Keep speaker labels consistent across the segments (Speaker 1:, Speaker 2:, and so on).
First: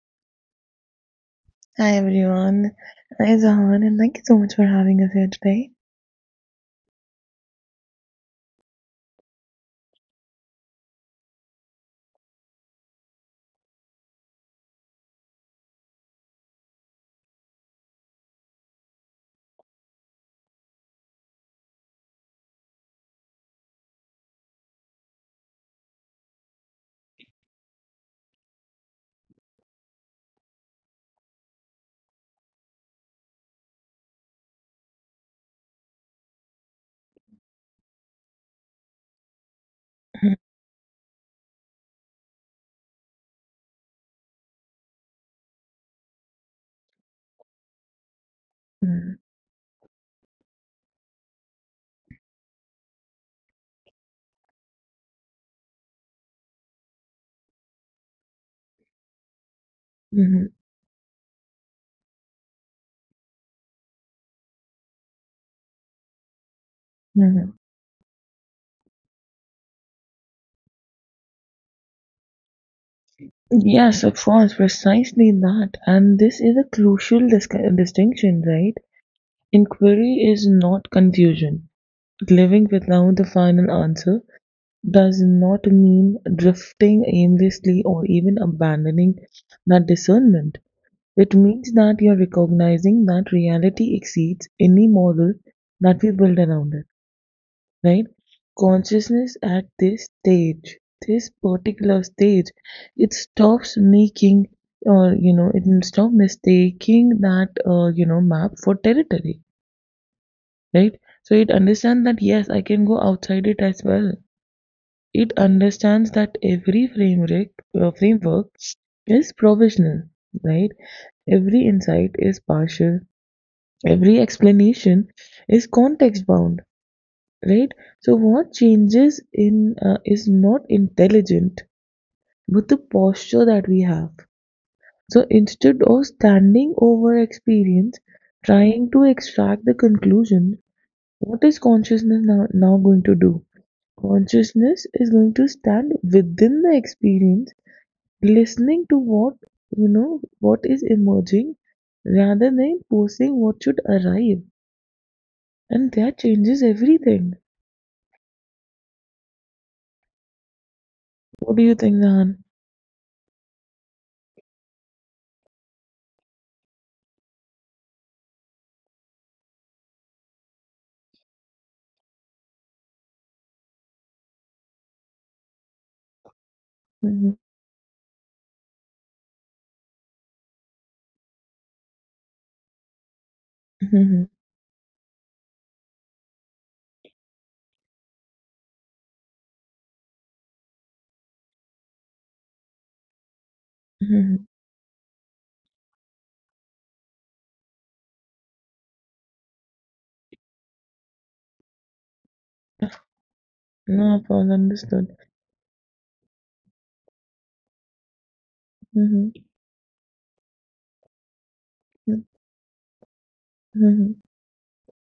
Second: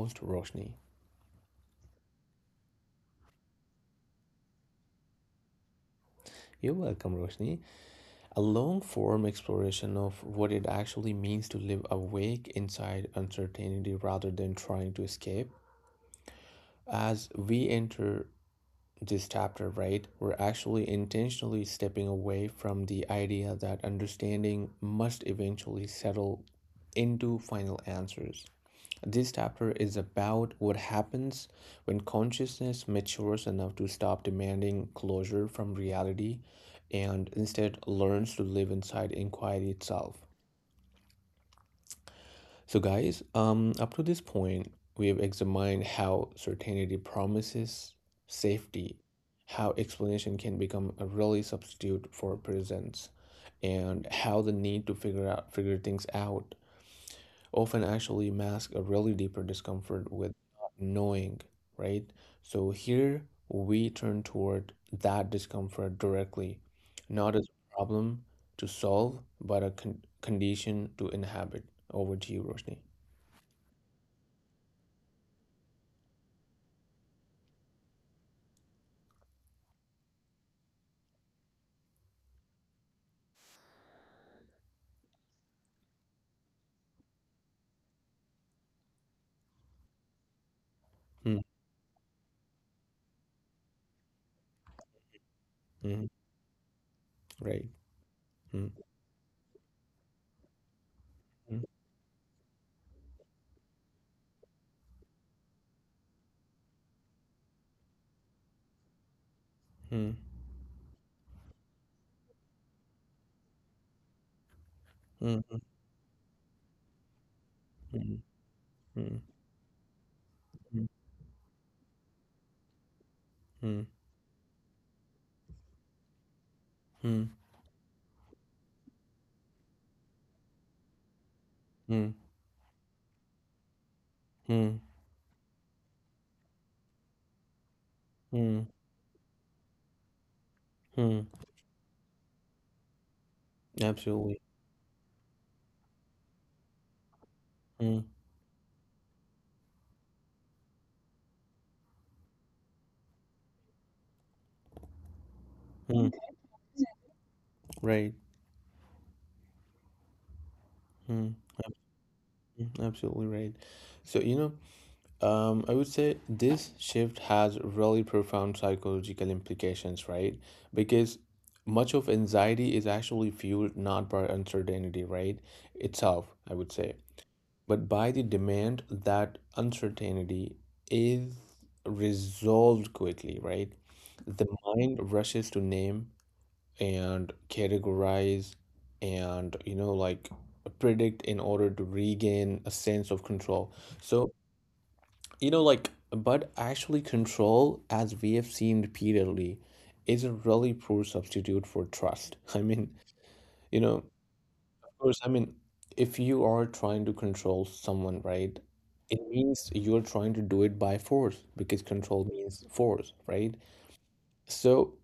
Speaker 1: host Roshni.
Speaker 2: Hi everyone, I am Zahan and thank you so much for having us here today.
Speaker 1: You're welcome, Roshni. A long form exploration of what it actually means to live awake inside uncertainty rather than trying to escape. As we enter this chapter, right, we're actually intentionally stepping away from the idea that understanding must eventually settle into final answers. This chapter is about what happens when consciousness matures enough to stop demanding closure from reality and instead learns to live inside inquiry itself. So, guys, up to this point, we've examined how certainty promises safety,
Speaker 2: Mhm,
Speaker 1: how explanation can become a really substitute for presence, and how the need to figure things out often actually masks a really deeper discomfort with
Speaker 2: mhm,
Speaker 1: not knowing, right? So here we turn toward that discomfort directly, not as
Speaker 2: mhm.
Speaker 1: a problem to solve, but a condition to inhabit. Over to you, Roshni.
Speaker 2: Yes, of course, precisely that. And this is a crucial distinction, right? Inquiry is not confusion. Living without the final answer does not mean drifting aimlessly or even abandoning that discernment. It means that you're recognizing that reality exceeds any model that
Speaker 1: Mm,
Speaker 2: we build around it,
Speaker 1: right.
Speaker 2: right?
Speaker 1: Mm,
Speaker 2: Consciousness at this stage, this
Speaker 1: mm,
Speaker 2: particular stage, it stops making or it stops mistaking that map for territory,
Speaker 1: mm,
Speaker 2: right? So it understands that yes, I can go outside it as well. It
Speaker 1: mm,
Speaker 2: understands that every framework uh,
Speaker 1: mm,
Speaker 2: framework
Speaker 1: mm,
Speaker 2: is provisional, right? Every insight is partial.
Speaker 1: mm,
Speaker 2: Every explanation is context bound,
Speaker 1: mm, mm,
Speaker 2: right? So what changes in is not intelligent,
Speaker 1: mm,
Speaker 2: but the posture that we have.
Speaker 1: mm,
Speaker 2: So instead of standing over experience,
Speaker 1: mm,
Speaker 2: trying to extract the conclusion,
Speaker 1: mm.
Speaker 2: what is consciousness now going to do?
Speaker 1: Absolutely.
Speaker 2: Consciousness is going to stand within the experience,
Speaker 1: Mm,
Speaker 2: listening to what what is emerging rather than posing what should arrive. And
Speaker 1: mm,
Speaker 2: that changes everything.
Speaker 1: right. Mm,
Speaker 2: What do you think, Nahan?
Speaker 1: mm, absolutely right. So, you know, I would say this shift has really profound psychological implications, right? Because much of anxiety is actually fueled not by uncertainty, right? Itself, I would say.
Speaker 2: Mhm,
Speaker 1: But by the demand that uncertainty is resolved quickly, right?
Speaker 2: mhm,
Speaker 1: The mind rushes to name and categorize and, like predict in order to regain a sense of control. So,
Speaker 2: mhm.
Speaker 1: like, but actually, control, as we have seen repeatedly, is a really poor substitute for trust. I mean, you know,
Speaker 2: No, I understood.
Speaker 1: course, I mean, if you are trying to control someone, right, it
Speaker 2: Mhm,
Speaker 1: means you're trying to do it by force because
Speaker 2: mhm,
Speaker 1: control means force, right?
Speaker 2: mhm,
Speaker 1: So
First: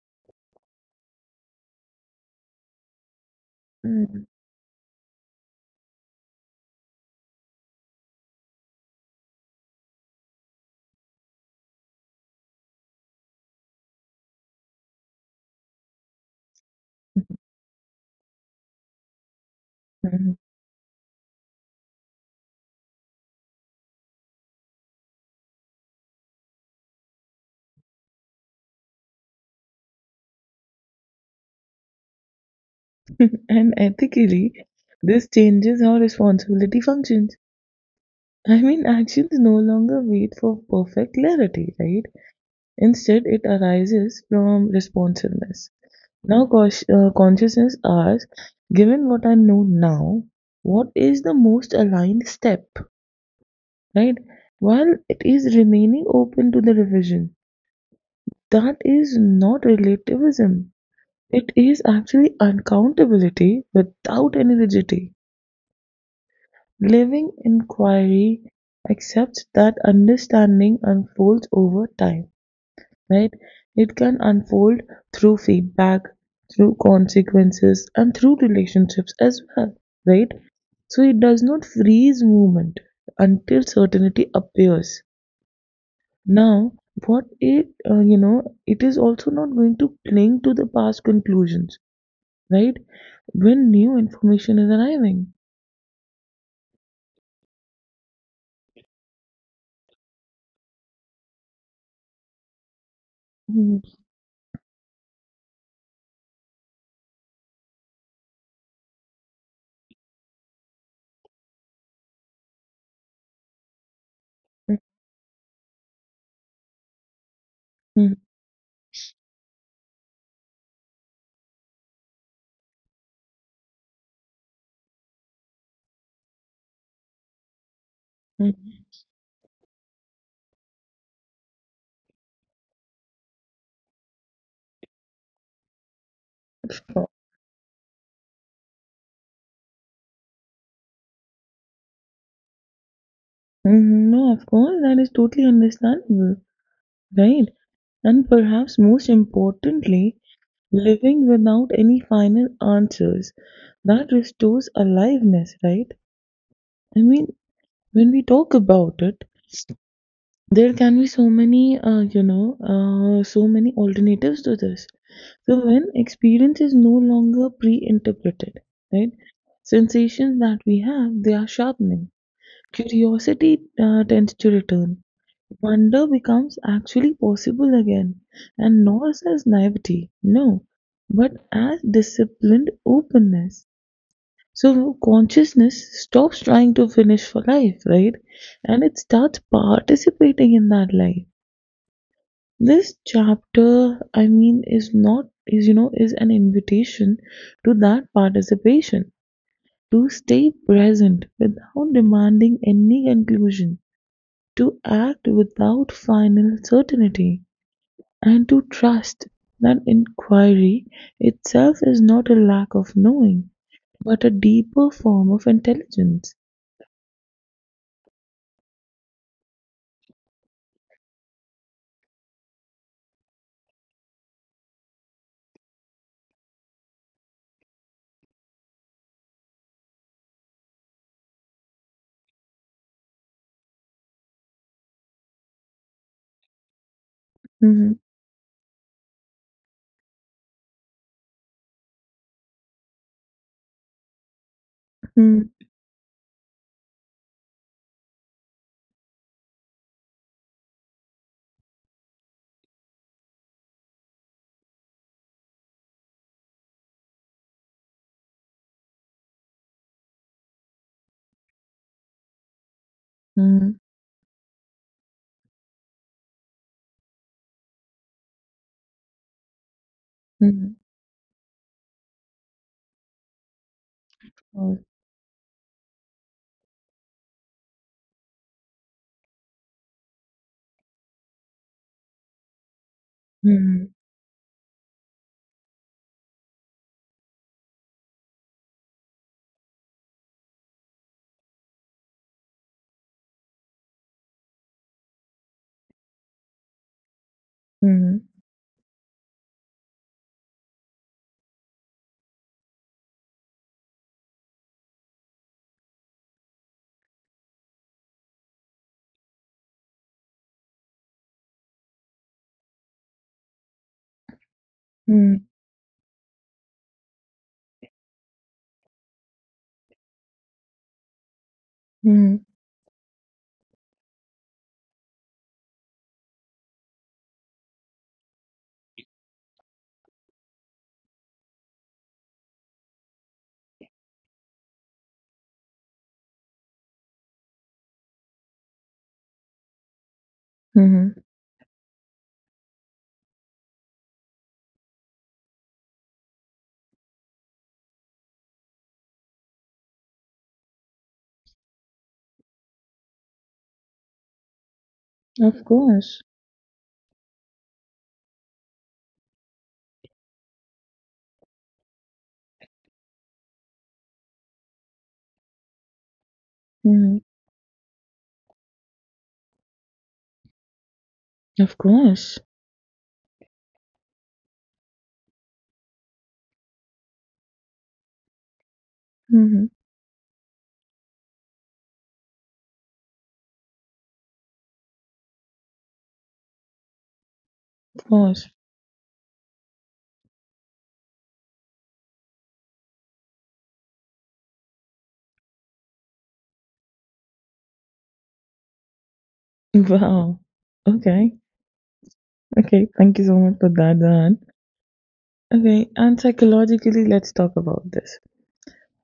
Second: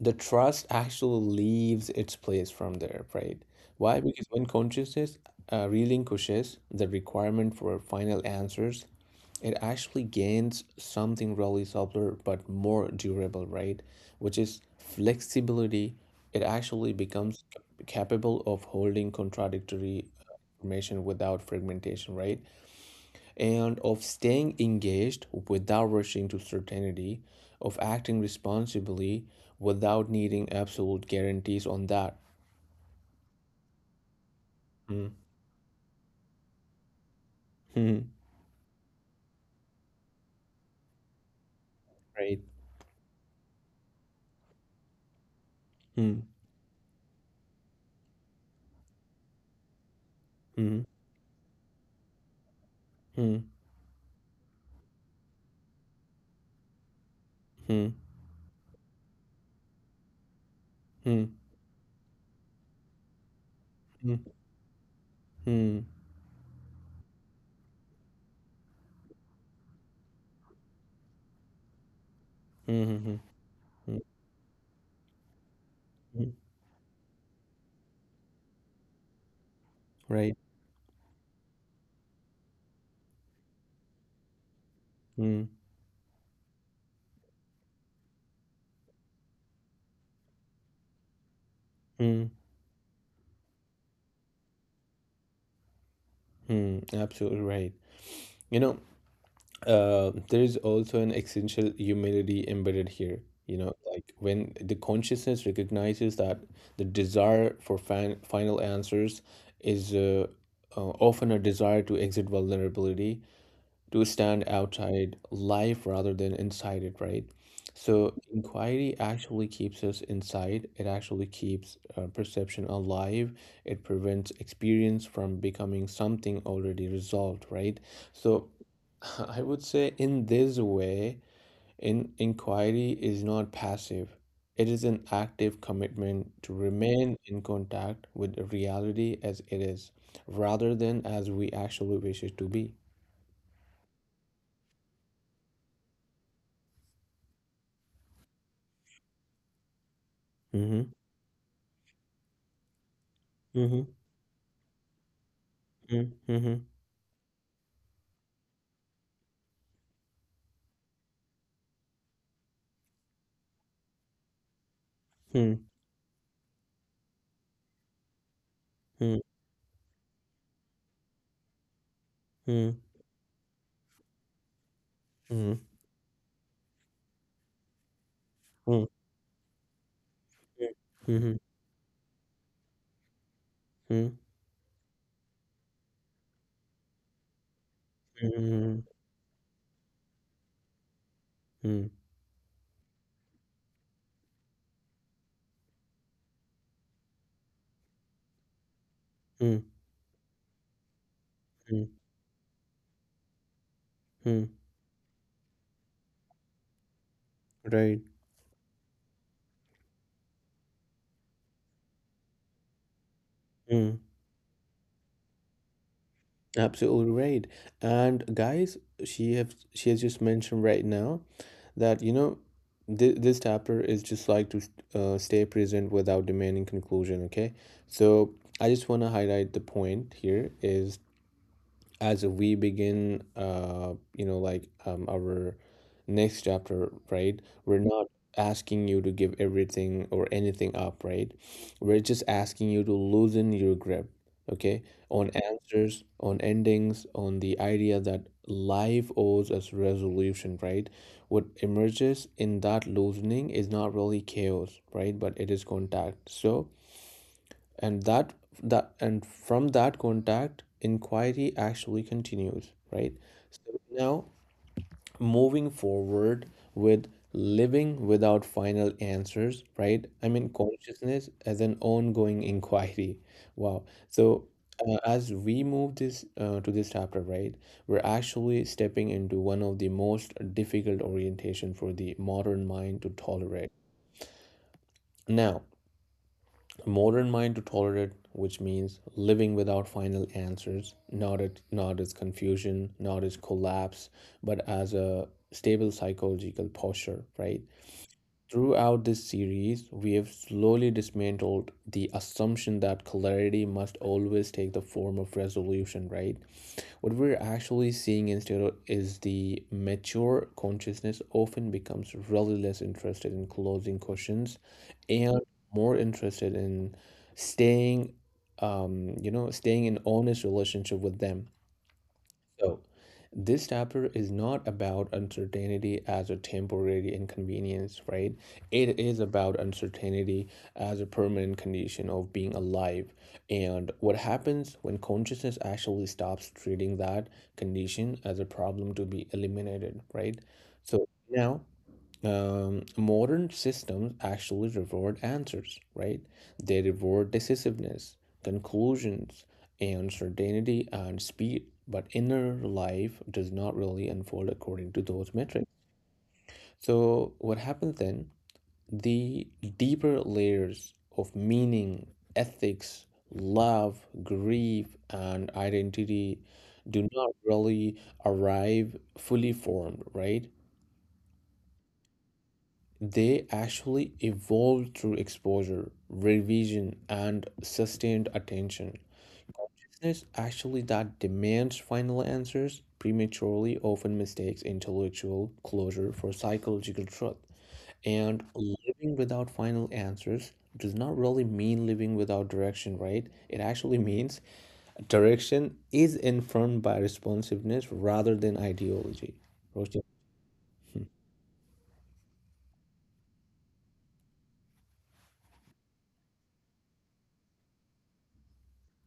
Speaker 1: the trust actually leaves its place from there, right? Why?
Speaker 2: mhm,
Speaker 1: Because when consciousness relinquishes the requirement for final answers, it actually gains something really subtler but more durable, right? Which is flexibility. It actually becomes capable of holding contradictory
Speaker 2: mhm.
Speaker 1: information without fragmentation, right? And of staying engaged without rushing to certainty, of acting responsibly without needing absolute guarantees on that.
Speaker 2: And ethically,
Speaker 1: Hmm.
Speaker 2: this changes how responsibility functions.
Speaker 1: Hmm.
Speaker 2: I mean, actions no longer wait for perfect clarity, right?
Speaker 1: Right.
Speaker 2: Instead, it arises from responsiveness.
Speaker 1: Hmm.
Speaker 2: Now, consciousness asks, given what I know now,
Speaker 1: Hmm.
Speaker 2: what is the most aligned step?
Speaker 1: Hmm.
Speaker 2: Right? While it is remaining open to the revision.
Speaker 1: Hmm.
Speaker 2: That is not relativism.
Speaker 1: Hmm. Hmm.
Speaker 2: It is actually uncountability
Speaker 1: Hmm.
Speaker 2: without any rigidity.
Speaker 1: Hmm. Hmm.
Speaker 2: Living inquiry accepts that understanding unfolds over time,
Speaker 1: Hmm.
Speaker 2: right?
Speaker 1: Hmm.
Speaker 2: It can unfold through feedback,
Speaker 1: Hmm.
Speaker 2: through consequences, and through relationships as well, right?
Speaker 1: Right.
Speaker 2: So it does not freeze movement until certainty appears.
Speaker 1: Hmm.
Speaker 2: Now, it is also not going to cling to the past conclusions,
Speaker 1: Hmm.
Speaker 2: right? When new information is arriving.
Speaker 1: Hmm. Absolutely right. You know, there is also an essential humility embedded here. You know,
Speaker 2: Mhm,
Speaker 1: like when the consciousness recognizes that the desire for final answers is often a desire to exit vulnerability to stand outside life rather than inside it, right? So
Speaker 2: mhm,
Speaker 1: inquiry actually keeps us inside. It actually keeps perception alive. It prevents experience from becoming something already resolved, right? So
Speaker 2: mhm.
Speaker 1: I would say in this way, in inquiry is not passive. It is an active commitment to
Speaker 2: Sure.
Speaker 1: remain in contact with the reality as it is, rather than as we actually wish it to be.
Speaker 2: Mhm. No, of course, that is totally understandable, right? And perhaps most importantly,
Speaker 1: Mm-hmm.
Speaker 2: living without any final answers.
Speaker 1: Mm-hmm.
Speaker 2: That restores aliveness, right?
Speaker 1: Mhm, mhm,
Speaker 2: I mean, when we talk about it, there can be so many alternatives to this, so
Speaker 1: mhm,
Speaker 2: when experience is no longer pre-interpreted, right?
Speaker 1: mhm,
Speaker 2: Sensations that we have, they are sharpening.
Speaker 1: mhm,
Speaker 2: Curiosity tends to return.
Speaker 1: mhm,
Speaker 2: Wonder becomes actually possible again,
Speaker 1: mhm,
Speaker 2: and not as naivety, no, but
Speaker 1: mhm,
Speaker 2: as disciplined openness.
Speaker 1: mhm,
Speaker 2: So consciousness stops trying to finish for life, right?
Speaker 1: mhm,
Speaker 2: And it starts participating in that life.
Speaker 1: mhm,
Speaker 2: This chapter, I mean, is not, is an invitation to that participation,
Speaker 1: mhm,
Speaker 2: to stay present
Speaker 1: mhm,
Speaker 2: without demanding any conclusion,
Speaker 1: mhm.
Speaker 2: to act without final certainty,
Speaker 1: Right.
Speaker 2: and to trust that inquiry itself is not a lack of knowing,
Speaker 1: Mm,
Speaker 2: but a deeper form of intelligence.
Speaker 1: absolutely right. And guys, she has just mentioned right now that you know th this chapter is just like to stay present without demanding conclusion. Okay, so I just want to highlight the point here is as we begin you know like our next chapter, right, we're
Speaker 2: Mhm,
Speaker 1: not asking you to give everything or anything up, right? We're just asking you to loosen your grip, okay, on
Speaker 2: mhm,
Speaker 1: answers, on endings, on the idea that life owes us resolution, right? What emerges in that loosening is not really chaos, right, but it is contact. So and that that and from that contact inquiry actually continues, right?
Speaker 2: mhm,
Speaker 1: So now moving forward with living without final answers, right, I mean
Speaker 2: mhm,
Speaker 1: consciousness as an ongoing inquiry. Wow. So
Speaker 2: oh,
Speaker 1: as we move this to this chapter, right, we're actually stepping into one of the most difficult orientation for the modern mind to tolerate.
Speaker 2: mhm,
Speaker 1: Now modern mind to tolerate, which means living without final answers, not as confusion, not as collapse, but as a stable psychological posture, right?
Speaker 2: mhm,
Speaker 1: Throughout this series, we have slowly dismantled the assumption that clarity must always take the form of resolution, right? What we're actually seeing instead is the mature consciousness often becomes really less interested in closing questions
Speaker 2: mhm,
Speaker 1: and more interested in staying, you know, staying in honest relationship with them.
Speaker 2: mhm,
Speaker 1: So, this chapter is not about uncertainty as a temporary inconvenience, right? It is about uncertainty as a permanent condition of being alive. And what happens when consciousness actually stops treating that condition as a problem to be eliminated, right? So,
Speaker 2: mhm.
Speaker 1: now modern systems actually reward answers, right? They reward decisiveness, conclusions, and certainty and speed. But inner life does not really unfold according to those metrics.
Speaker 2: Of course.
Speaker 1: So, what happens then? The deeper layers of meaning, ethics, love, grief, and identity do
Speaker 2: Mhm.
Speaker 1: not really arrive fully formed, right?
Speaker 2: Of course.
Speaker 1: They actually evolve through exposure, revision, and sustained attention.
Speaker 2: Mhm.
Speaker 1: It's actually that demands final answers prematurely often mistakes intellectual closure for psychological truth.
Speaker 2: Of
Speaker 1: And
Speaker 2: course.
Speaker 1: living without final answers does not really mean living without direction, right? It actually means direction is informed by responsiveness rather than ideology. Roshi.
Speaker 2: Wow.
Speaker 1: Hmm.
Speaker 2: Okay. Okay. Thank you so much for that, Dan. Okay. And psychologically, let's talk about this.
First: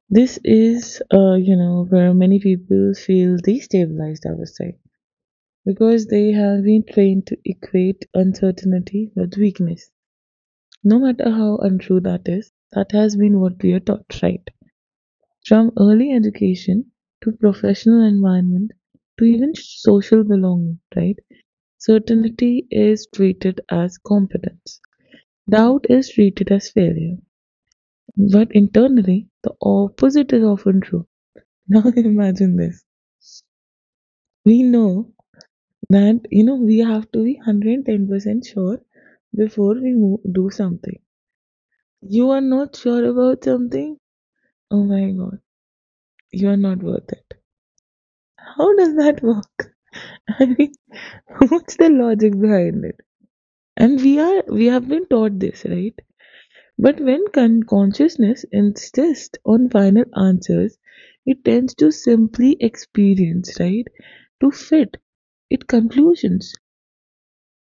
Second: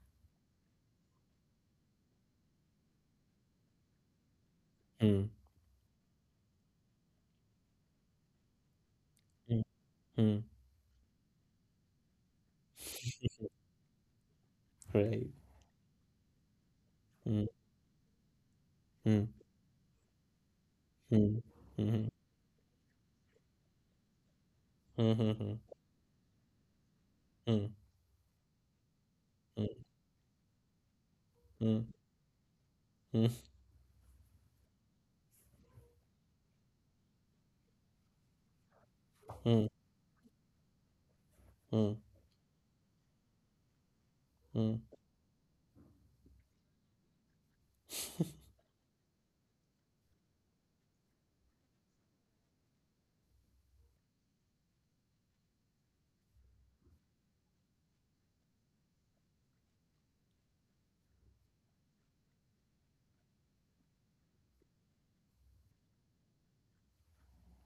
Speaker 2: This is, where many people feel destabilized, I would say,
Speaker 1: Hmm.
Speaker 2: because they have been trained to equate uncertainty with
Speaker 1: Hmm.
Speaker 2: weakness.
Speaker 1: Hmm.
Speaker 2: No matter how untrue that is, that has been what we are taught, right?
Speaker 1: Right.
Speaker 2: From early education to
Speaker 1: Hmm.
Speaker 2: professional environment to
Speaker 1: Hmm.
Speaker 2: even social belonging, right?
Speaker 1: Mhm, mhm,
Speaker 2: Certainty is treated as competence.
Speaker 1: mhm,
Speaker 2: Doubt is treated as failure.
Speaker 1: mhm,
Speaker 2: But internally, the
Speaker 1: mhm,
Speaker 2: opposite is often true. Now
Speaker 1: mhm,
Speaker 2: imagine this.
Speaker 1: mhm,
Speaker 2: We know that, we have to be 110% sure before we move, do something.
Speaker 1: mhm,
Speaker 2: You are not sure about something?
Speaker 1: mhm,
Speaker 2: Oh my god, you are not worth it. How does that work? I mean, what's the logic behind it? And we have been taught this, right? But when consciousness insists on final answers, it tends to simply experience, right? To fit its conclusions.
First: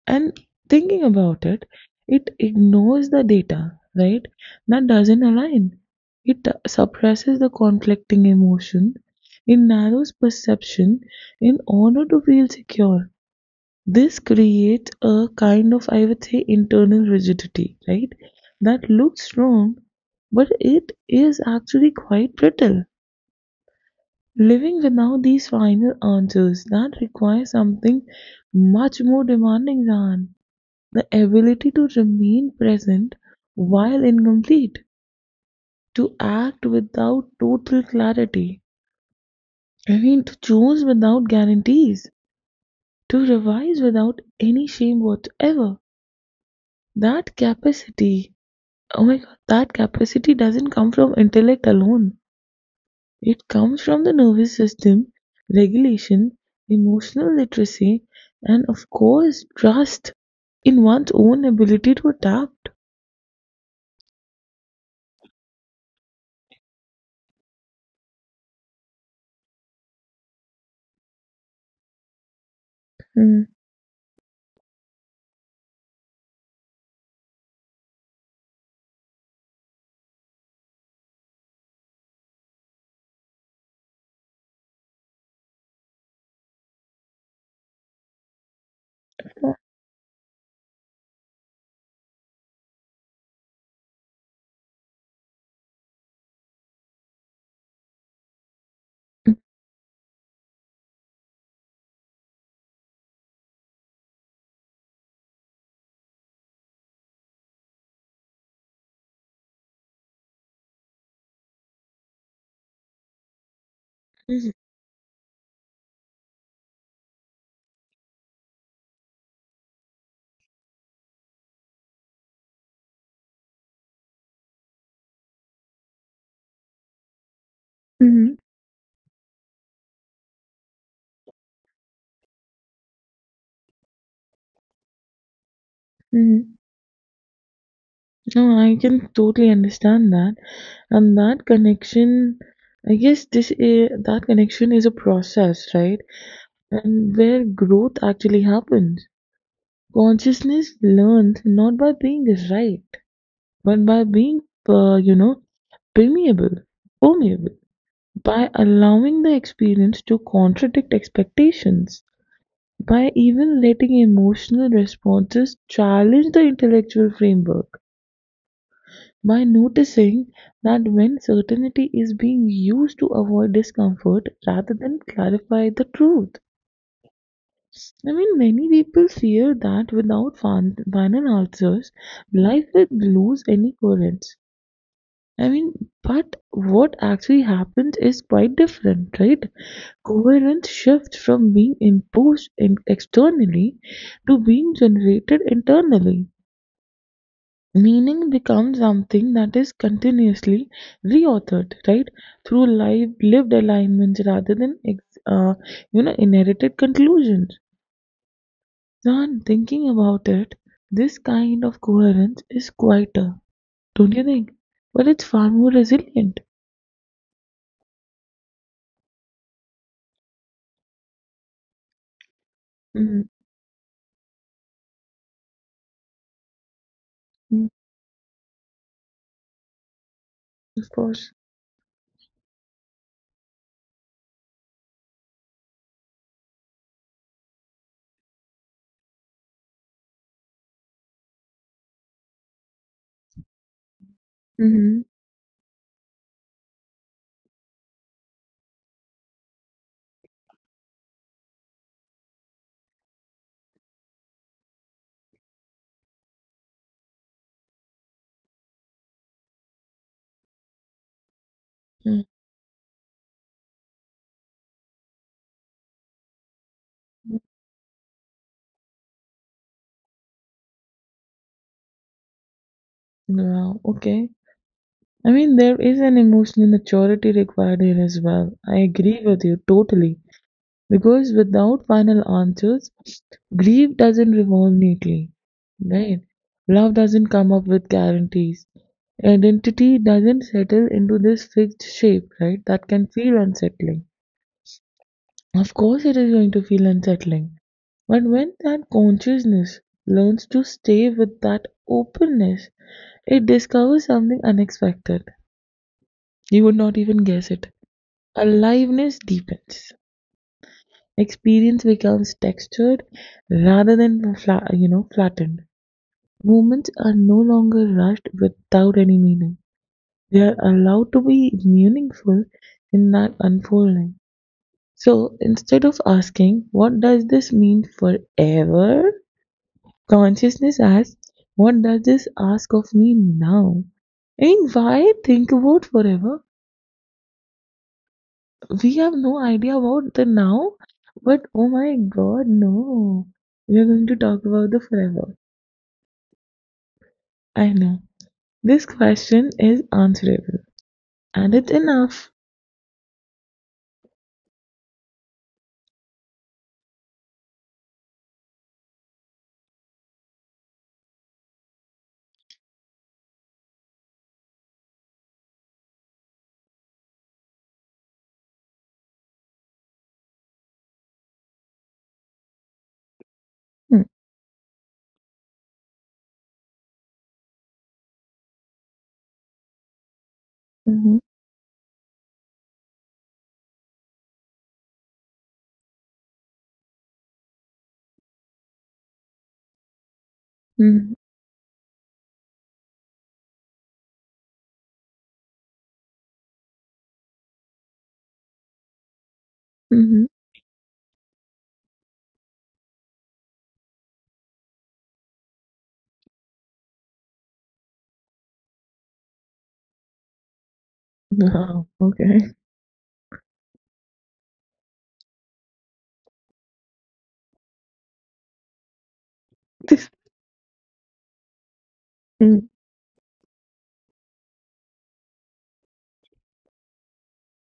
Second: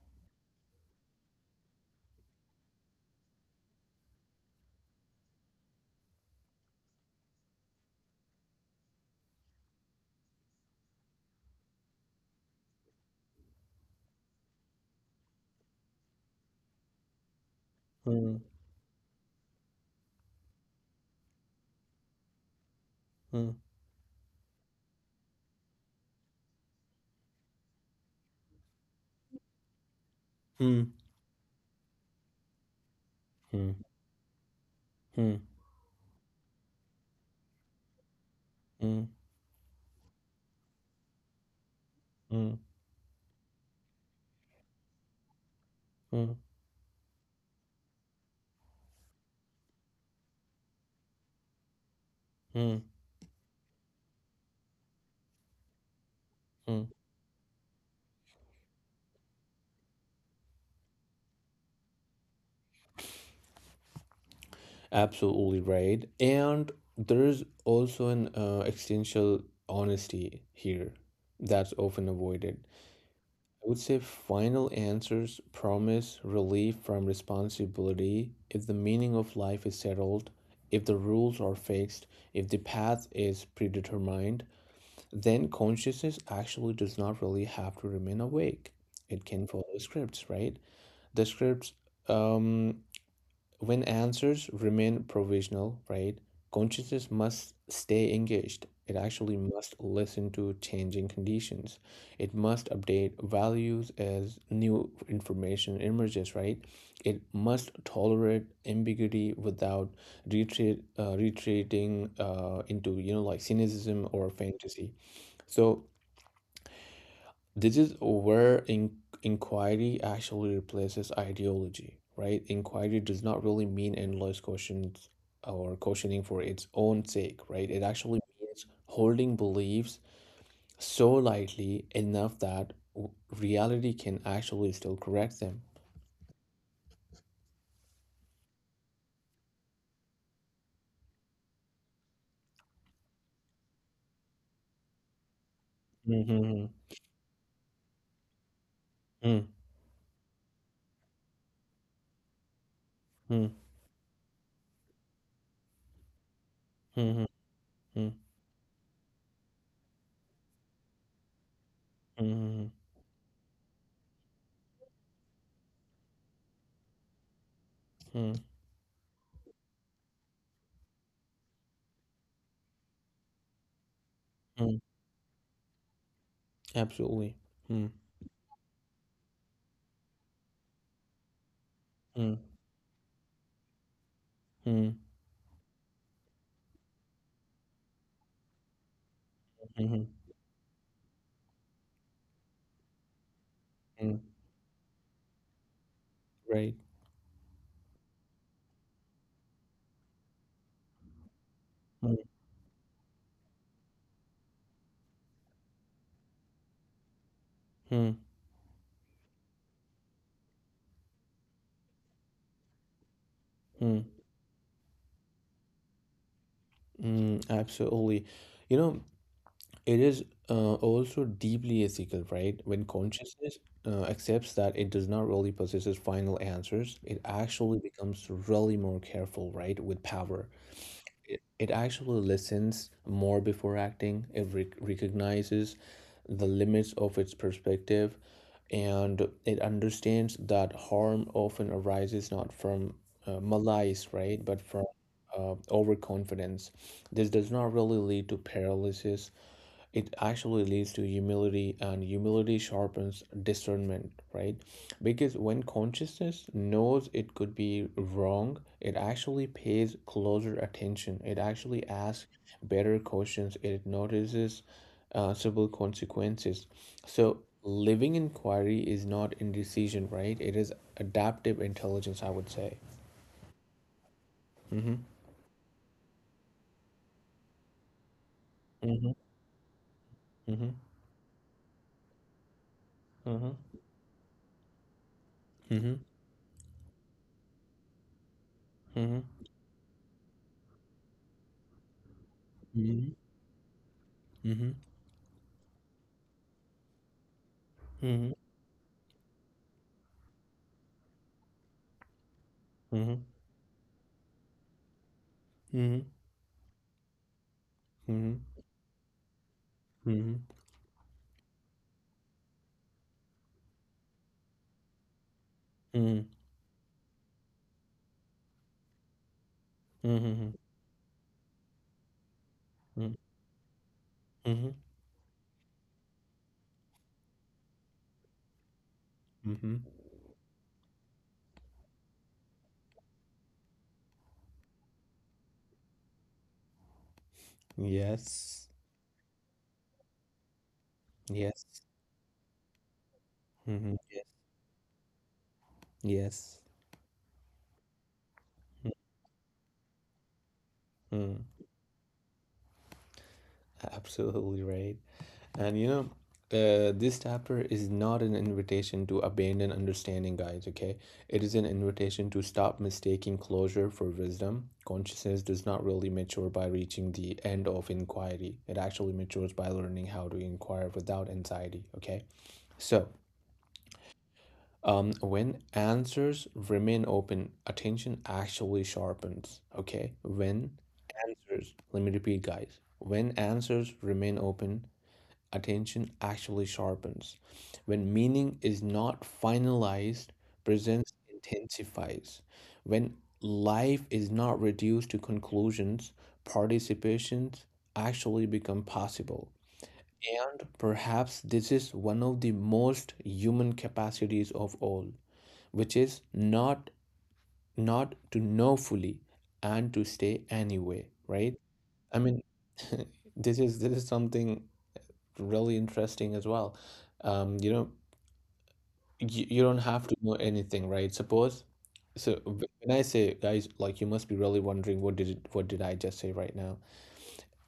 Speaker 2: And thinking about it, it ignores the data, right? That doesn't align. It suppresses the conflicting emotion. It narrows perception in order to feel secure. This creates a kind of, I would say, internal rigidity, right?
Speaker 1: mhm,
Speaker 2: That looks strong, but it is actually quite brittle.
Speaker 1: mhm, mhm, mhm,
Speaker 2: Living without these final answers, that requires something much more demanding than
Speaker 1: mhm, mhm,
Speaker 2: the ability to remain present
Speaker 1: mhm,
Speaker 2: while incomplete, to act without total clarity, I mean, to choose without guarantees,
Speaker 1: mhm,
Speaker 2: to revise without any shame whatsoever.
Speaker 1: mhm,
Speaker 2: That capacity, oh my god, that capacity doesn't come from intellect alone.
Speaker 1: mhm,
Speaker 2: It comes from the nervous system, regulation,
Speaker 1: mhm.
Speaker 2: emotional literacy, and of course, trust in one's own ability to adapt.
Speaker 1: Absolutely right. And there's also an existential honesty here that's often avoided.
Speaker 2: Mm.
Speaker 1: I would say final answers promise relief from responsibility if the meaning of life is settled, if the rules are fixed, if the path is predetermined, then consciousness actually does not really have to remain awake. It can follow scripts, right? The scripts, um, when answers remain provisional, right? Consciousness must stay engaged. It actually must listen to changing conditions. It must update values as new information emerges, right? It must tolerate ambiguity without retreating into, like cynicism or fantasy. So this is where inquiry actually replaces ideology, right? Inquiry does not really mean endless questions or questioning for its own sake, right? It actually
Speaker 2: Mhm.
Speaker 1: means holding beliefs so lightly enough that reality can actually still correct them.
Speaker 2: Mhm. No, I can totally understand that. And that connection, I guess that connection is a process, right?
Speaker 1: Mhm.
Speaker 2: And where growth actually happens.
Speaker 1: Mm,
Speaker 2: Consciousness learns not by being right,
Speaker 1: mm,
Speaker 2: but by being, uh, you know, permeable,
Speaker 1: mhm,
Speaker 2: permeable,
Speaker 1: mm,
Speaker 2: by allowing the experience to contradict expectations,
Speaker 1: mhm,
Speaker 2: by even letting emotional responses challenge the intellectual framework,
Speaker 1: mm,
Speaker 2: by noticing that when certainty is being used to avoid discomfort rather
Speaker 1: mm.
Speaker 2: than clarify the truth.
Speaker 1: Absolutely. Mm,
Speaker 2: I mean, many people fear that without final answers,
Speaker 1: mm,
Speaker 2: life will lose any coherence.
Speaker 1: mm,
Speaker 2: I mean, but what actually happens is quite different, right?
Speaker 1: mhm,
Speaker 2: Coherence shifts from being imposed in externally
Speaker 1: mm.
Speaker 2: to being generated internally.
Speaker 1: Right.
Speaker 2: Meaning becomes something that is continuously reauthored, right?
Speaker 1: Mm,
Speaker 2: Through lived alignments rather than inherited conclusions.
Speaker 1: mm,
Speaker 2: Now I'm thinking about it, this kind of coherence is quieter,
Speaker 1: mm.
Speaker 2: don't you think? But it's far more resilient.
Speaker 1: Mm, absolutely. You know, it is also deeply ethical, right? When
Speaker 2: Mm,
Speaker 1: consciousness accepts that it does not really possess its final answers, it
Speaker 2: mm.
Speaker 1: actually becomes really more careful, right, with power
Speaker 2: Of course.
Speaker 1: it actually listens more before acting. It recognizes the limits of its perspective and it understands that harm often arises not from malice, right, but from
Speaker 2: Mm-hmm.
Speaker 1: overconfidence. This does not really lead to paralysis, it actually leads to humility, and humility sharpens discernment, right? Because when consciousness knows it could be wrong, it actually pays closer attention, it actually
Speaker 2: Mm-hmm.
Speaker 1: asks better questions, it notices subtle consequences. So living inquiry is not indecision, right, it is adaptive intelligence, I would say.
Speaker 2: Wow, okay.
Speaker 1: Mm-hmm.
Speaker 2: I mean, there is an emotional maturity required here as well. I
Speaker 1: Mm-hmm.
Speaker 2: agree with you totally.
Speaker 1: Mm-hmm.
Speaker 2: Because without final answers,
Speaker 1: Mm-hmm.
Speaker 2: grief doesn't revolve neatly, right? Love doesn't come up with guarantees.
Speaker 1: Mm-hmm.
Speaker 2: Identity doesn't settle into this fixed shape, right? That can
Speaker 1: Mm-hmm.
Speaker 2: feel unsettling.
Speaker 1: Mm-hmm.
Speaker 2: Of course, it is going to feel unsettling. But
Speaker 1: Mm-hmm.
Speaker 2: when that consciousness learns to stay with that openness,
Speaker 1: Mm-hmm. Mm-hmm.
Speaker 2: it discovers something unexpected.
Speaker 1: Mm-hmm.
Speaker 2: You would not even guess it.
Speaker 1: Mm-hmm.
Speaker 2: Aliveness deepens.
Speaker 1: Mhm,
Speaker 2: Experience becomes textured rather than, flattened.
Speaker 1: mhm,
Speaker 2: Moments are no longer rushed without any meaning. They
Speaker 1: mhm,
Speaker 2: are allowed to be meaningful
Speaker 1: mhm,
Speaker 2: in that unfolding.
Speaker 1: mhm,
Speaker 2: So instead of asking, what does this mean forever?
Speaker 1: mhm.
Speaker 2: Consciousness asks, what does this ask of me now? I mean, why think about forever?
Speaker 1: Yes,
Speaker 2: We have no idea about the now, but
Speaker 1: yes,
Speaker 2: oh my god, no. We are
Speaker 1: mhm,
Speaker 2: going to
Speaker 1: yes,
Speaker 2: talk about the forever.
Speaker 1: yes.
Speaker 2: I know. This question is answerable
Speaker 1: Mm,
Speaker 2: and it's enough.
Speaker 1: absolutely right. And this chapter is not an invitation to abandon understanding, guys, okay? It is an invitation to stop mistaking closure for wisdom. Consciousness does not really mature by reaching the end of inquiry, it actually matures by learning how to inquire without anxiety, okay? So,
Speaker 2: Hmm.
Speaker 1: When answers remain open, attention actually sharpens. Okay, when
Speaker 2: Mhm,
Speaker 1: answers, let me repeat, guys. When answers remain open, attention actually sharpens. When meaning is not finalized, presence
Speaker 2: mhm,
Speaker 1: intensifies. When life is not reduced to conclusions, participations actually become possible.
Speaker 2: mhm.
Speaker 1: And perhaps this is one of the most human capacities of all which is not not to know fully and to stay anyway, right?
Speaker 2: Oh.
Speaker 1: I
Speaker 2: Okay.
Speaker 1: mean this is something really interesting as well, you know, you don't have to know anything, right? Suppose so
Speaker 2: Mm,
Speaker 1: when I say guys like you must be really wondering what did I just say right now.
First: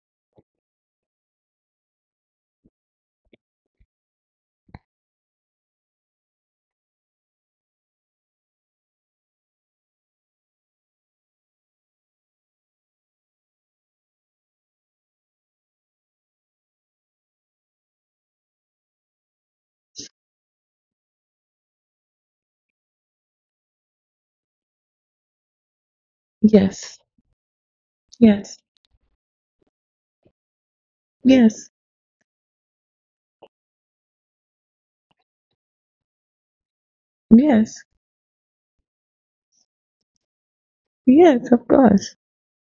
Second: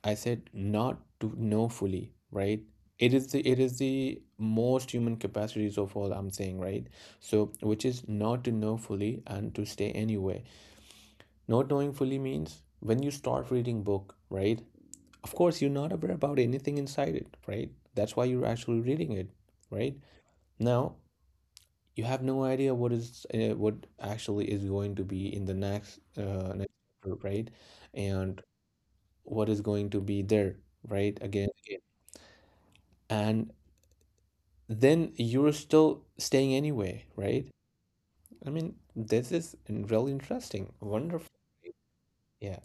Speaker 1: I said not to know fully, right? It is the most human capacities of all, I'm saying, right? So which is not to know fully and to stay anywhere. Not knowing fully means when you start reading book, right? Of course, you're not aware about anything inside it, right? That's why you're actually reading it, right? Now you have no idea what is what actually is going to be in the next
Speaker 2: yes,
Speaker 1: chapter, right? And
Speaker 2: yes,
Speaker 1: what is going to be there, right? Again,
Speaker 2: yes,
Speaker 1: again. And then you're still staying anyway, right?
Speaker 2: yes,
Speaker 1: I mean, this is really interesting, wonderful.
Speaker 2: yes, of course.
Speaker 1: Yeah.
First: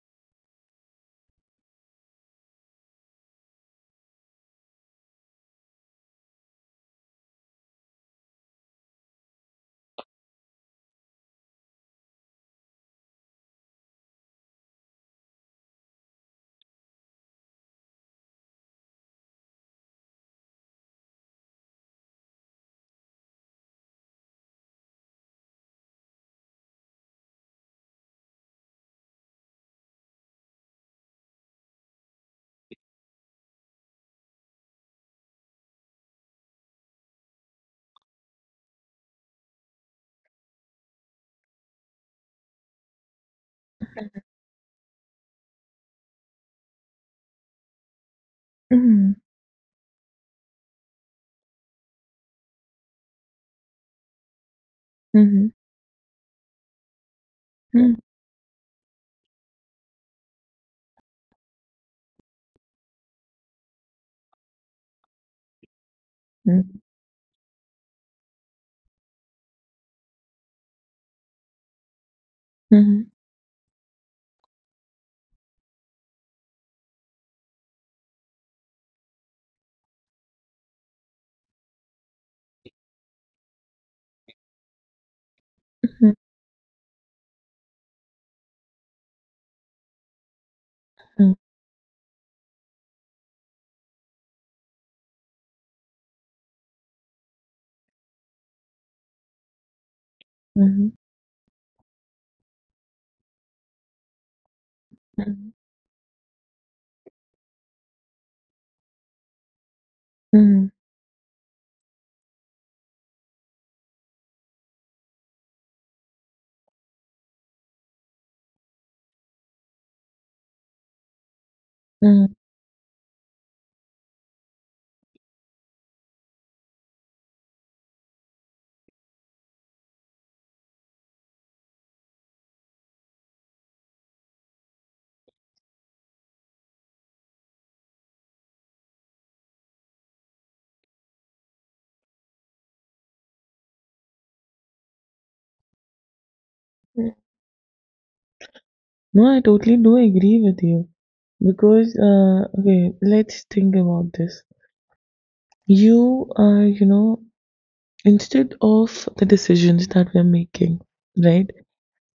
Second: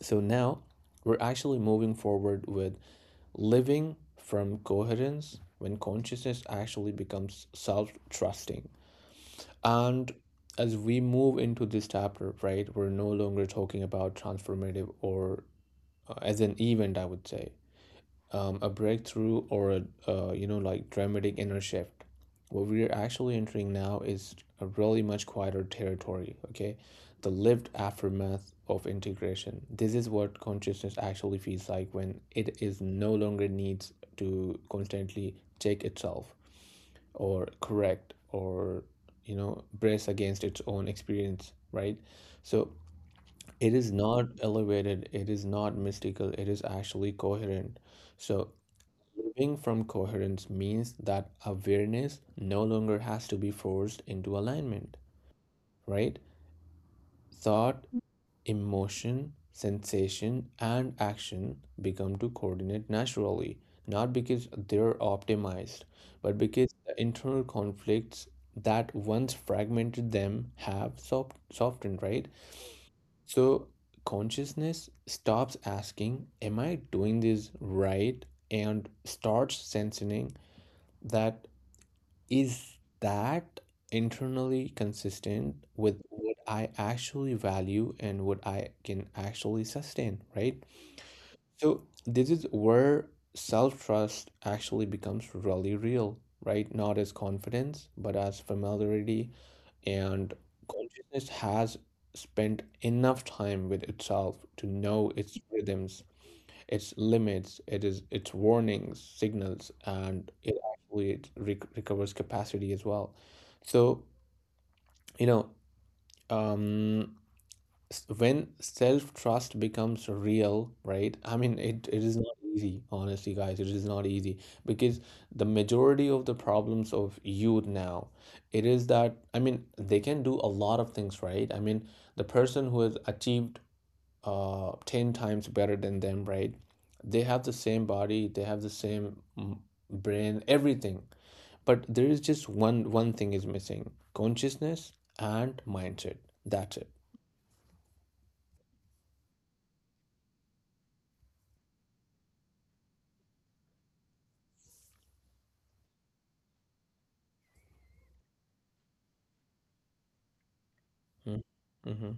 Speaker 1: So now we're actually moving forward with living from coherence when consciousness actually becomes self trusting. And as we move into this chapter, right, we're no longer talking about transformative or as an event, I would say a breakthrough or a you know like dramatic inner shift. What we are actually entering now is a really much quieter territory. Okay, the lived aftermath of integration. This is what consciousness actually feels like when it is no longer needs to constantly check itself or correct or brace against its own experience. Right. So it is not elevated. It is not mystical. It is actually coherent. So
Speaker 2: Mhm,
Speaker 1: moving from coherence means that awareness no longer has to be forced into alignment,
Speaker 2: mhm,
Speaker 1: right? Thought,
Speaker 2: mhm,
Speaker 1: emotion, sensation, and action become to coordinate naturally, not because they're optimized, but because the internal conflicts that once fragmented them have softened, right?
Speaker 2: mhm,
Speaker 1: So consciousness stops asking, am I doing this right? And starts sensing that is that internally consistent with
Speaker 2: mhm,
Speaker 1: what I actually value and what I can actually sustain, right?
Speaker 2: mhm,
Speaker 1: So this is where self-trust actually becomes really real, right? Not as confidence, but as familiarity, and
Speaker 2: mhm,
Speaker 1: consciousness has spent enough time with itself to know its
Speaker 2: mhm,
Speaker 1: rhythms, its limits, it is its warnings, signals, and it
Speaker 2: mhm,
Speaker 1: actually recovers capacity as well. So you know, um, when self trust becomes real, right? I mean, it is
Speaker 2: mhm.
Speaker 1: not easy, honestly, guys. It is not easy because the majority of the problems of youth now, it is that, I mean, they can do a lot of things, right? I mean, the person who has achieved 10 times better than them, right? They have the same body, they have the same brain, everything. But there is just one thing is missing, consciousness and mindset. That's it.
Speaker 2: No, I totally do agree with you because okay, let's think about this. You are, instead of the decisions that we're making, right?
Speaker 1: Mm-hmm.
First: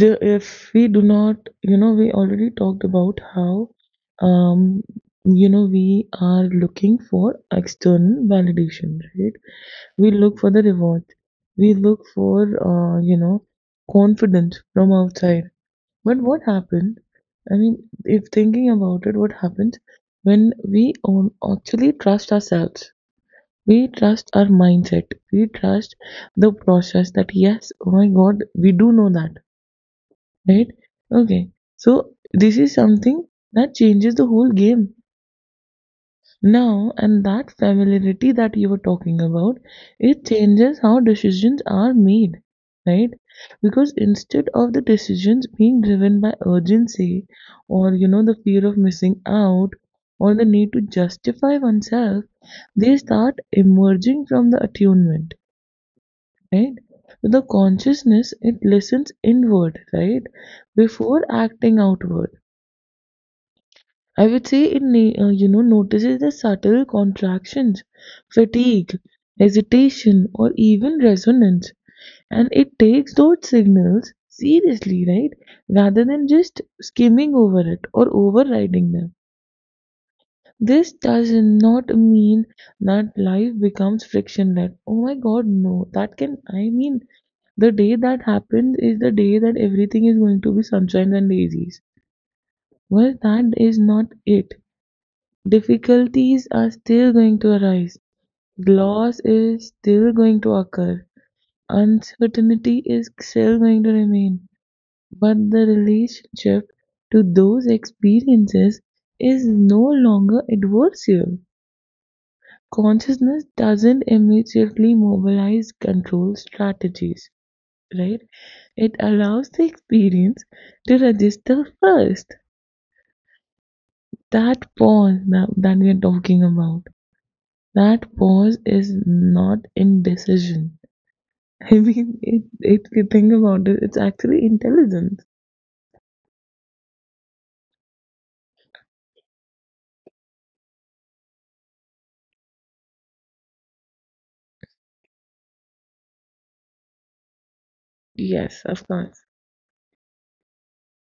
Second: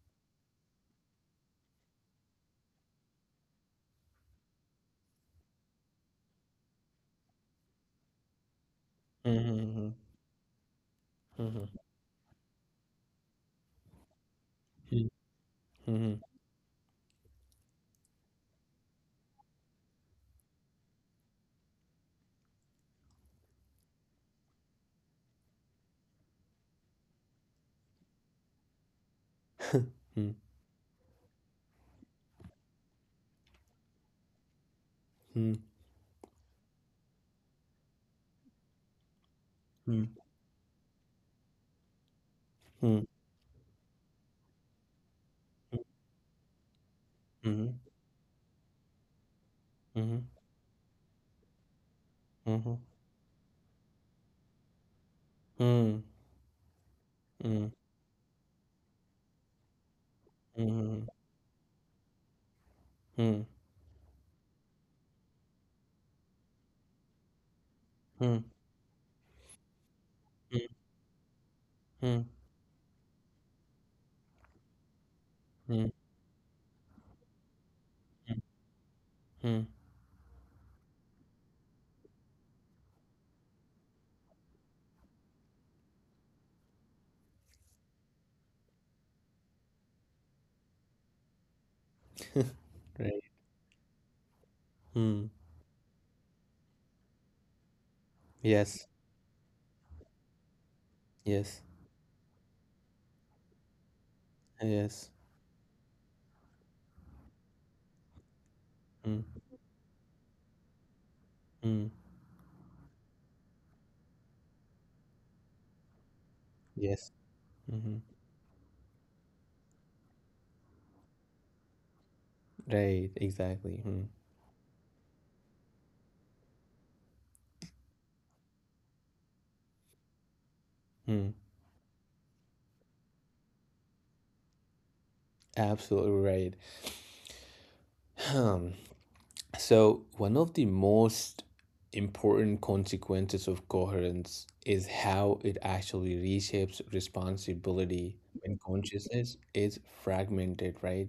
Speaker 2: The, if we do not, you know, we already talked about how, um you know, we are looking for external validation, right?
Speaker 1: Mm-hmm.
Speaker 2: We look for the reward. We
Speaker 1: Mm-hmm.
Speaker 2: look for uh, you know confidence from
Speaker 1: Mm-hmm.
Speaker 2: outside.
Speaker 1: Mm-hmm.
Speaker 2: But what happened, I mean, if thinking about it, what happens when we own, actually trust ourselves? We trust our mindset. We trust the process that yes, oh my god, we do know that. Right? Okay. So this is something that changes the whole game.
Speaker 1: Mm-hmm.
Speaker 2: Now, and that familiarity that you were talking about, it changes how decisions are made,
Speaker 1: Mm-hmm.
Speaker 2: right? Because instead of the decisions being driven by urgency
Speaker 1: Mm-hmm. Mm-hmm.
Speaker 2: or, the fear of missing out
Speaker 1: Mm-hmm.
Speaker 2: or the need to justify oneself,
Speaker 1: Mm-hmm.
Speaker 2: they start emerging from the attunement, right? With the consciousness, it listens inward, right? Before acting outward. I would say it notices the subtle contractions, fatigue, hesitation, or even resonance.
Speaker 1: Mm-hmm.
Speaker 2: And it takes those signals seriously, right?
Speaker 1: Mm-hmm.
Speaker 2: Rather than just skimming over it or overriding them.
Speaker 1: Mm-hmm.
Speaker 2: This does not mean that life becomes frictionless. Oh my god, no. That can, I mean, the day that happens is the day that everything is going to be sunshine and daisies. Well,
Speaker 1: Right.
Speaker 2: that is not it.
Speaker 1: Mm.
Speaker 2: Difficulties are still going to arise,
Speaker 1: Yes.
Speaker 2: loss is still going to occur,
Speaker 1: Yes.
Speaker 2: uncertainty is still going to remain,
Speaker 1: Yes.
Speaker 2: but the relationship to those experiences is no longer adversarial.
Speaker 1: Mm,
Speaker 2: Consciousness doesn't immediately mobilize control
Speaker 1: yes.
Speaker 2: strategies,
Speaker 1: Hmm.
Speaker 2: right? It allows the experience to register first.
Speaker 1: Right, exactly. Mm,
Speaker 2: That pause that we are talking about. That pause is not indecision.
Speaker 1: mm,
Speaker 2: I mean, if you think about it, it's actually intelligence.
Speaker 1: absolutely right. Um, so, one of the most important consequences of coherence is how it actually reshapes responsibility when
Speaker 2: Yes, of course.
Speaker 1: consciousness is fragmented, right?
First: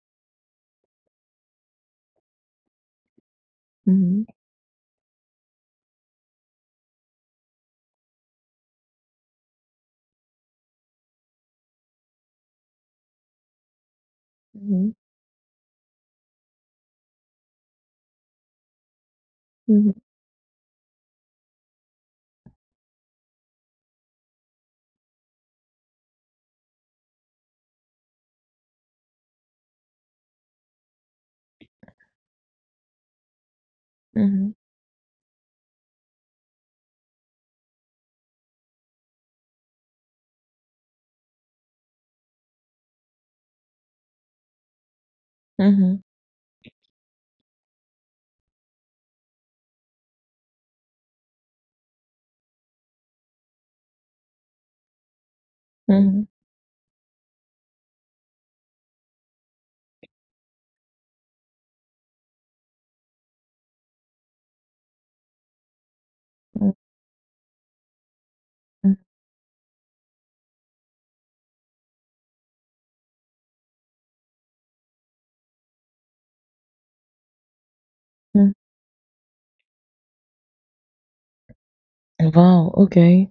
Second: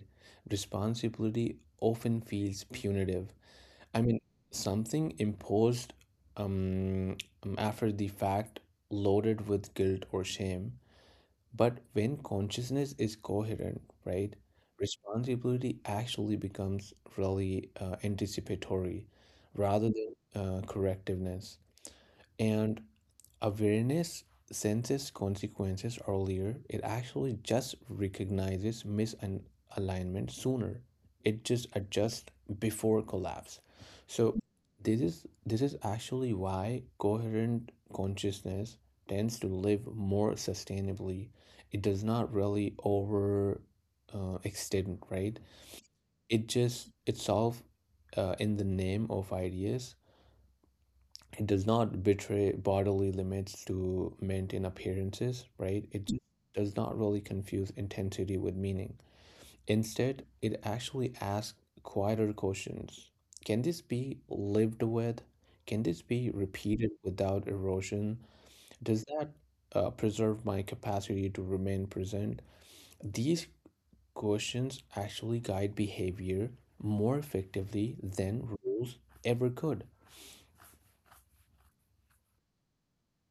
Speaker 1: Responsibility often feels punitive. I mean,
Speaker 2: Mm-hmm.
Speaker 1: something imposed um, after the fact, loaded with guilt or shame. But when consciousness is coherent, right,
Speaker 2: Mm-hmm.
Speaker 1: responsibility actually becomes really anticipatory rather
Speaker 2: Mm-hmm.
Speaker 1: than correctiveness. And awareness senses consequences earlier, it actually just recognizes misalignment sooner. It just adjusts before collapse. So this is actually why coherent consciousness tends to live more sustainably. It does not really over extend, right?
Speaker 2: Mm-hmm.
Speaker 1: It just it solves in the name of ideas, it does not betray bodily limits to maintain appearances, right? It
Speaker 2: Mm-hmm.
Speaker 1: does not really confuse intensity with meaning. Instead, it actually asks quieter questions. Can this be lived with? Can this be
Speaker 2: Mm-hmm.
Speaker 1: repeated without erosion? Does that preserve my capacity to remain present? These questions actually guide behavior more effectively than
Speaker 2: Mm-hmm.
Speaker 1: rules ever could.
Speaker 2: Wow, okay.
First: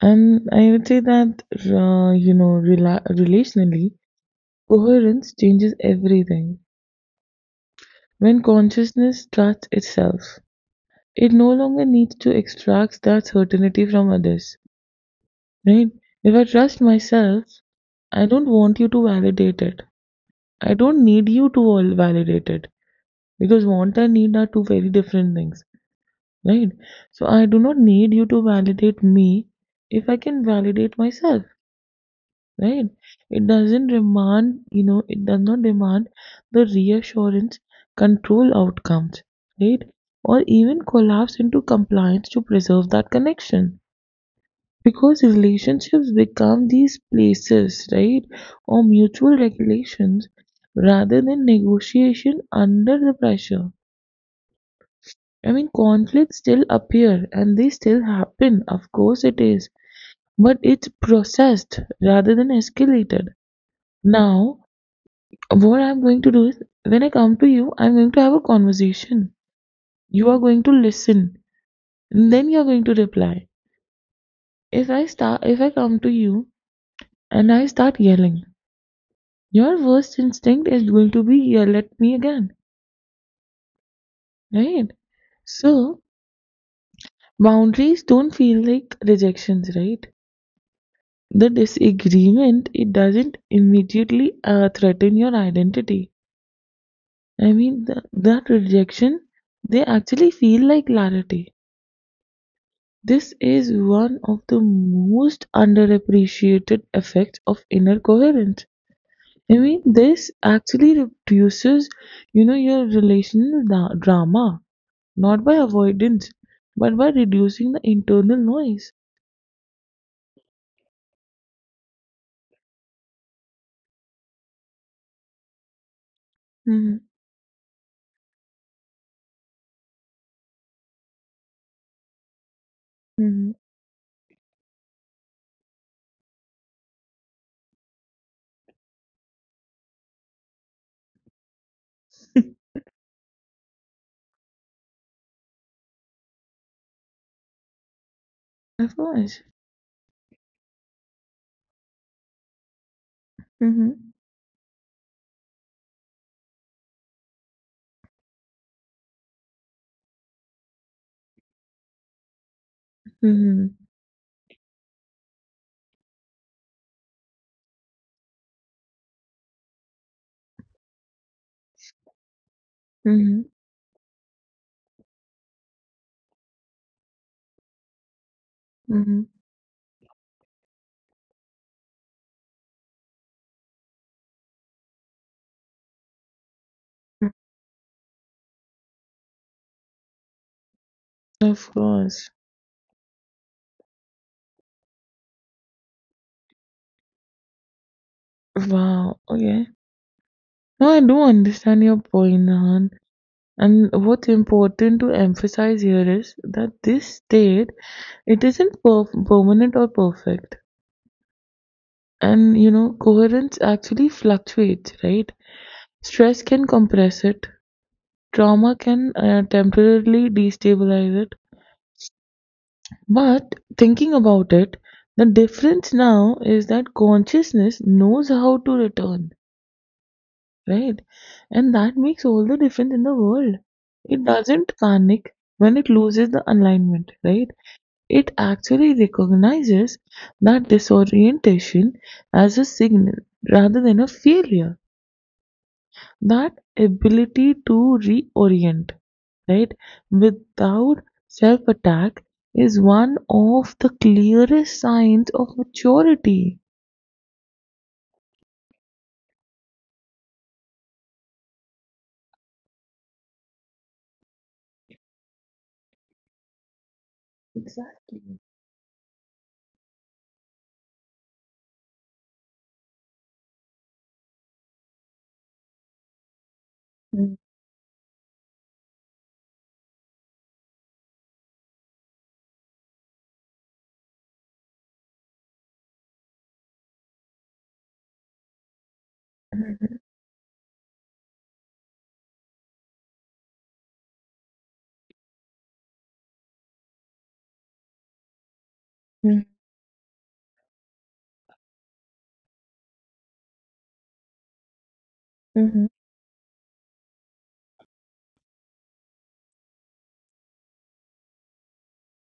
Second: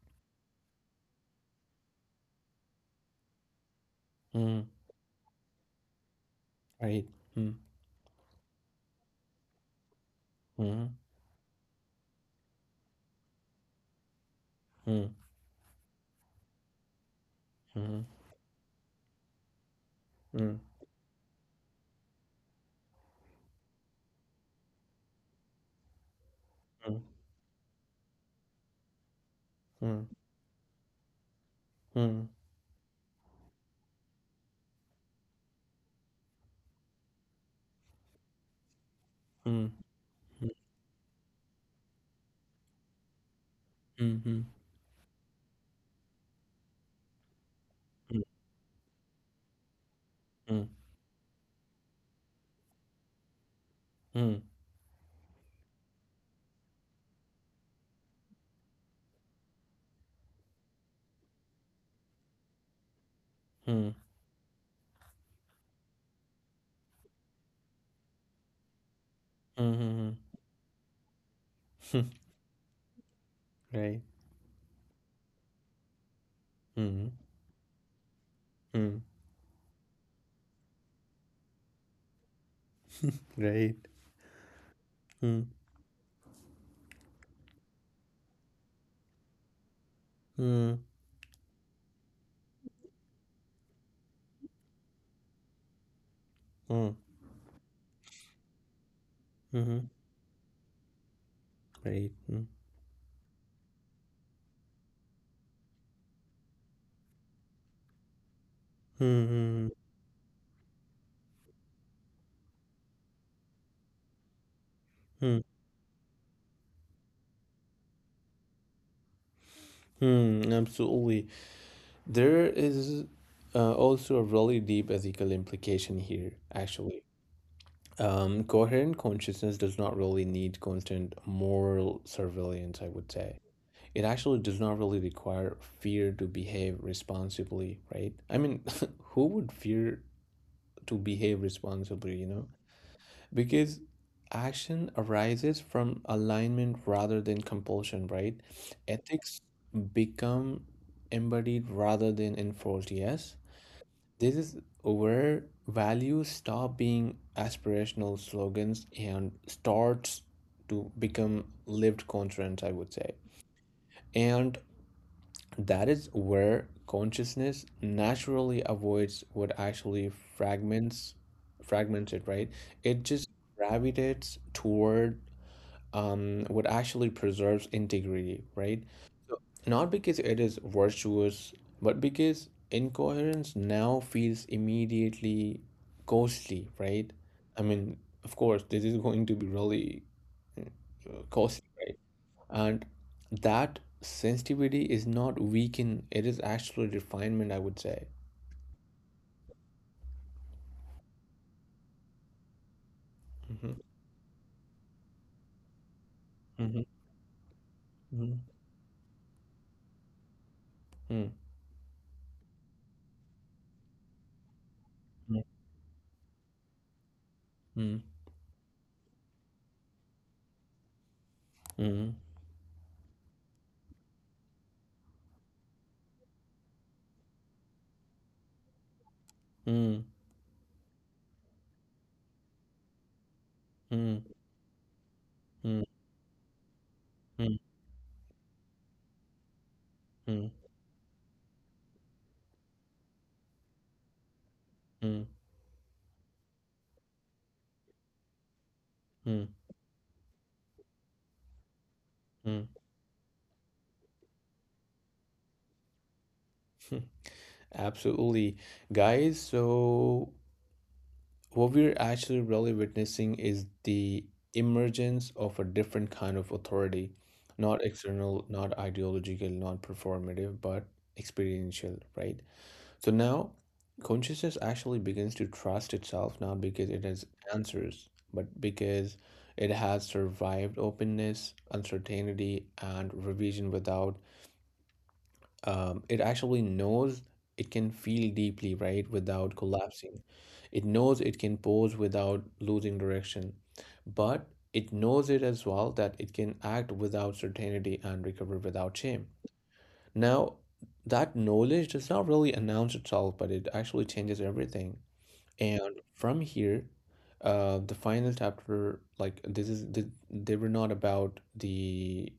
Speaker 2: And I would say that, relationally,
Speaker 1: Mm,
Speaker 2: coherence changes everything.
Speaker 1: right. Mm,
Speaker 2: When consciousness trusts itself,
Speaker 1: mm,
Speaker 2: it no longer needs to extract that certainty from others,
Speaker 1: mm.
Speaker 2: right? If I trust myself,
Speaker 1: Mhm,
Speaker 2: I don't want you to validate it.
Speaker 1: mm,
Speaker 2: I don't need you to all validate it because want and need are two very different things, right?
Speaker 1: mm,
Speaker 2: So I do not need you to validate me
Speaker 1: mm,
Speaker 2: if I can validate myself,
Speaker 1: mm,
Speaker 2: right? It doesn't demand, you know, it does not demand the reassurance, control outcomes, right?
Speaker 1: mm,
Speaker 2: Or even collapse into compliance to preserve that connection.
Speaker 1: mm, mhm,
Speaker 2: Because relationships become these places, right, or mutual regulations
Speaker 1: mm,
Speaker 2: rather than negotiation under the pressure.
Speaker 1: mm,
Speaker 2: I mean, conflicts still appear and they still happen, of course it is, but it's processed rather than escalated.
Speaker 1: mm, mm,
Speaker 2: Now, what I'm going to do is when I come to you, I'm going to have a conversation.
Speaker 1: mhm,
Speaker 2: You
Speaker 1: mhm.
Speaker 2: are going to listen, and then you're going to reply.
Speaker 1: Right.
Speaker 2: If I come to you
Speaker 1: Mhm,
Speaker 2: and I start yelling,
Speaker 1: mm,
Speaker 2: your worst instinct is going to be, "Yeah, let me." Again,
Speaker 1: right.
Speaker 2: right.
Speaker 1: Mm,
Speaker 2: So boundaries don't feel like rejections, right?
Speaker 1: mm,
Speaker 2: The disagreement, it doesn't immediately threaten your identity.
Speaker 1: mm,
Speaker 2: I mean, that rejection, they
Speaker 1: mhm,
Speaker 2: actually feel like clarity.
Speaker 1: right. Mm,
Speaker 2: This is one of the most underappreciated effects of inner coherence. I
Speaker 1: mm,
Speaker 2: mean, this actually reduces, your relational drama,
Speaker 1: mm,
Speaker 2: not by avoidance, but by reducing the internal noise.
Speaker 1: mm, mm, absolutely. There is also a really deep ethical implication here,
Speaker 2: Mm-hmm.
Speaker 1: actually. Coherent consciousness does not really need constant moral surveillance, I would say.
Speaker 2: Mm-hmm.
Speaker 1: It actually does not really require fear to behave responsibly, right? I mean, who would fear to behave responsibly, you know? Because action arises from alignment rather than compulsion, right?
Speaker 2: Of
Speaker 1: Ethics
Speaker 2: course.
Speaker 1: become embodied rather than enforced, yes?
Speaker 2: Mm-hmm.
Speaker 1: This is where values stop being aspirational slogans and starts to become lived constraints, I would say.
Speaker 2: Mm-hmm.
Speaker 1: And that is where consciousness naturally avoids what actually fragments it, right? It just
Speaker 2: Mm-hmm.
Speaker 1: gravitates toward what actually preserves integrity, right?
Speaker 2: Mm-hmm.
Speaker 1: Not because it is virtuous, but because incoherence now feels immediately costly, right? I mean, of course, this is going to be really uh, costly,
Speaker 2: Of
Speaker 1: right?
Speaker 2: course.
Speaker 1: And that sensitivity is not weakened, it is actual refinement, I would say.
Speaker 2: Wow. Okay. Now I do understand your point, Nahan.
Speaker 1: Mm-hmm.
Speaker 2: And what's important to emphasize here is that
Speaker 1: Mm-hmm.
Speaker 2: this state,
Speaker 1: Mm-hmm.
Speaker 2: it isn't permanent or perfect.
Speaker 1: Mm-hmm.
Speaker 2: And you know, coherence actually fluctuates, right? Stress can compress it,
Speaker 1: Mm-hmm.
Speaker 2: trauma can temporarily destabilize it,
Speaker 1: Mm-hmm.
Speaker 2: but thinking about it, the difference now is that consciousness knows how to return,
Speaker 1: Mm-hmm.
Speaker 2: right? And that makes all the difference in the world. It doesn't panic when it loses the alignment, right? It actually recognizes
Speaker 1: Mm-hmm.
Speaker 2: that disorientation as a signal rather than a failure.
Speaker 1: Mm-hmm.
Speaker 2: That ability to reorient,
Speaker 1: Mm-hmm.
Speaker 2: right, without self attack is one of the clearest signs of maturity.
Speaker 1: Absolutely, guys. So, what we're actually really witnessing is the emergence of a different kind of authority, not
Speaker 2: Exactly.
Speaker 1: external, not ideological, not performative, but experiential, right? So now consciousness actually begins to trust itself not because it has
Speaker 2: Mm-hmm.
Speaker 1: answers, but because it has survived openness, uncertainty, and revision without, it actually knows it can feel deeply, right, without
Speaker 2: Mm-hmm.
Speaker 1: collapsing. It knows it can pause without losing direction, but it knows it as well that it can act without certainty and recover without shame. Now, that knowledge does not really announce itself, but it actually changes everything.
Speaker 2: Mm-hmm,
Speaker 1: And from here, the final chapter, like they were not about the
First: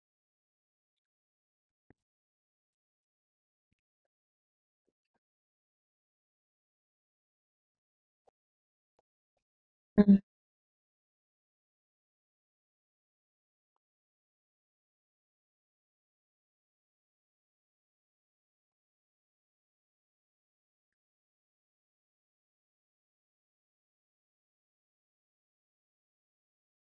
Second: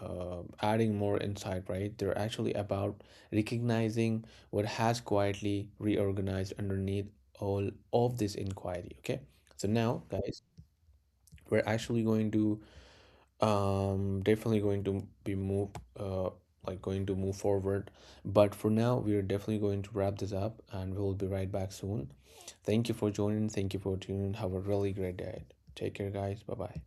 Speaker 1: adding more insight, right? They're actually about recognizing what has quietly reorganized underneath all of this inquiry. Okay, so now,
Speaker 2: mm-hmm.
Speaker 1: guys, we're actually going to definitely going to be move, uh, like going to move forward. But for now, we are definitely going to wrap this up, and we will be right back soon. Thank you for joining. Thank you for tuning in. Have a really great day. Take care, guys. Bye bye.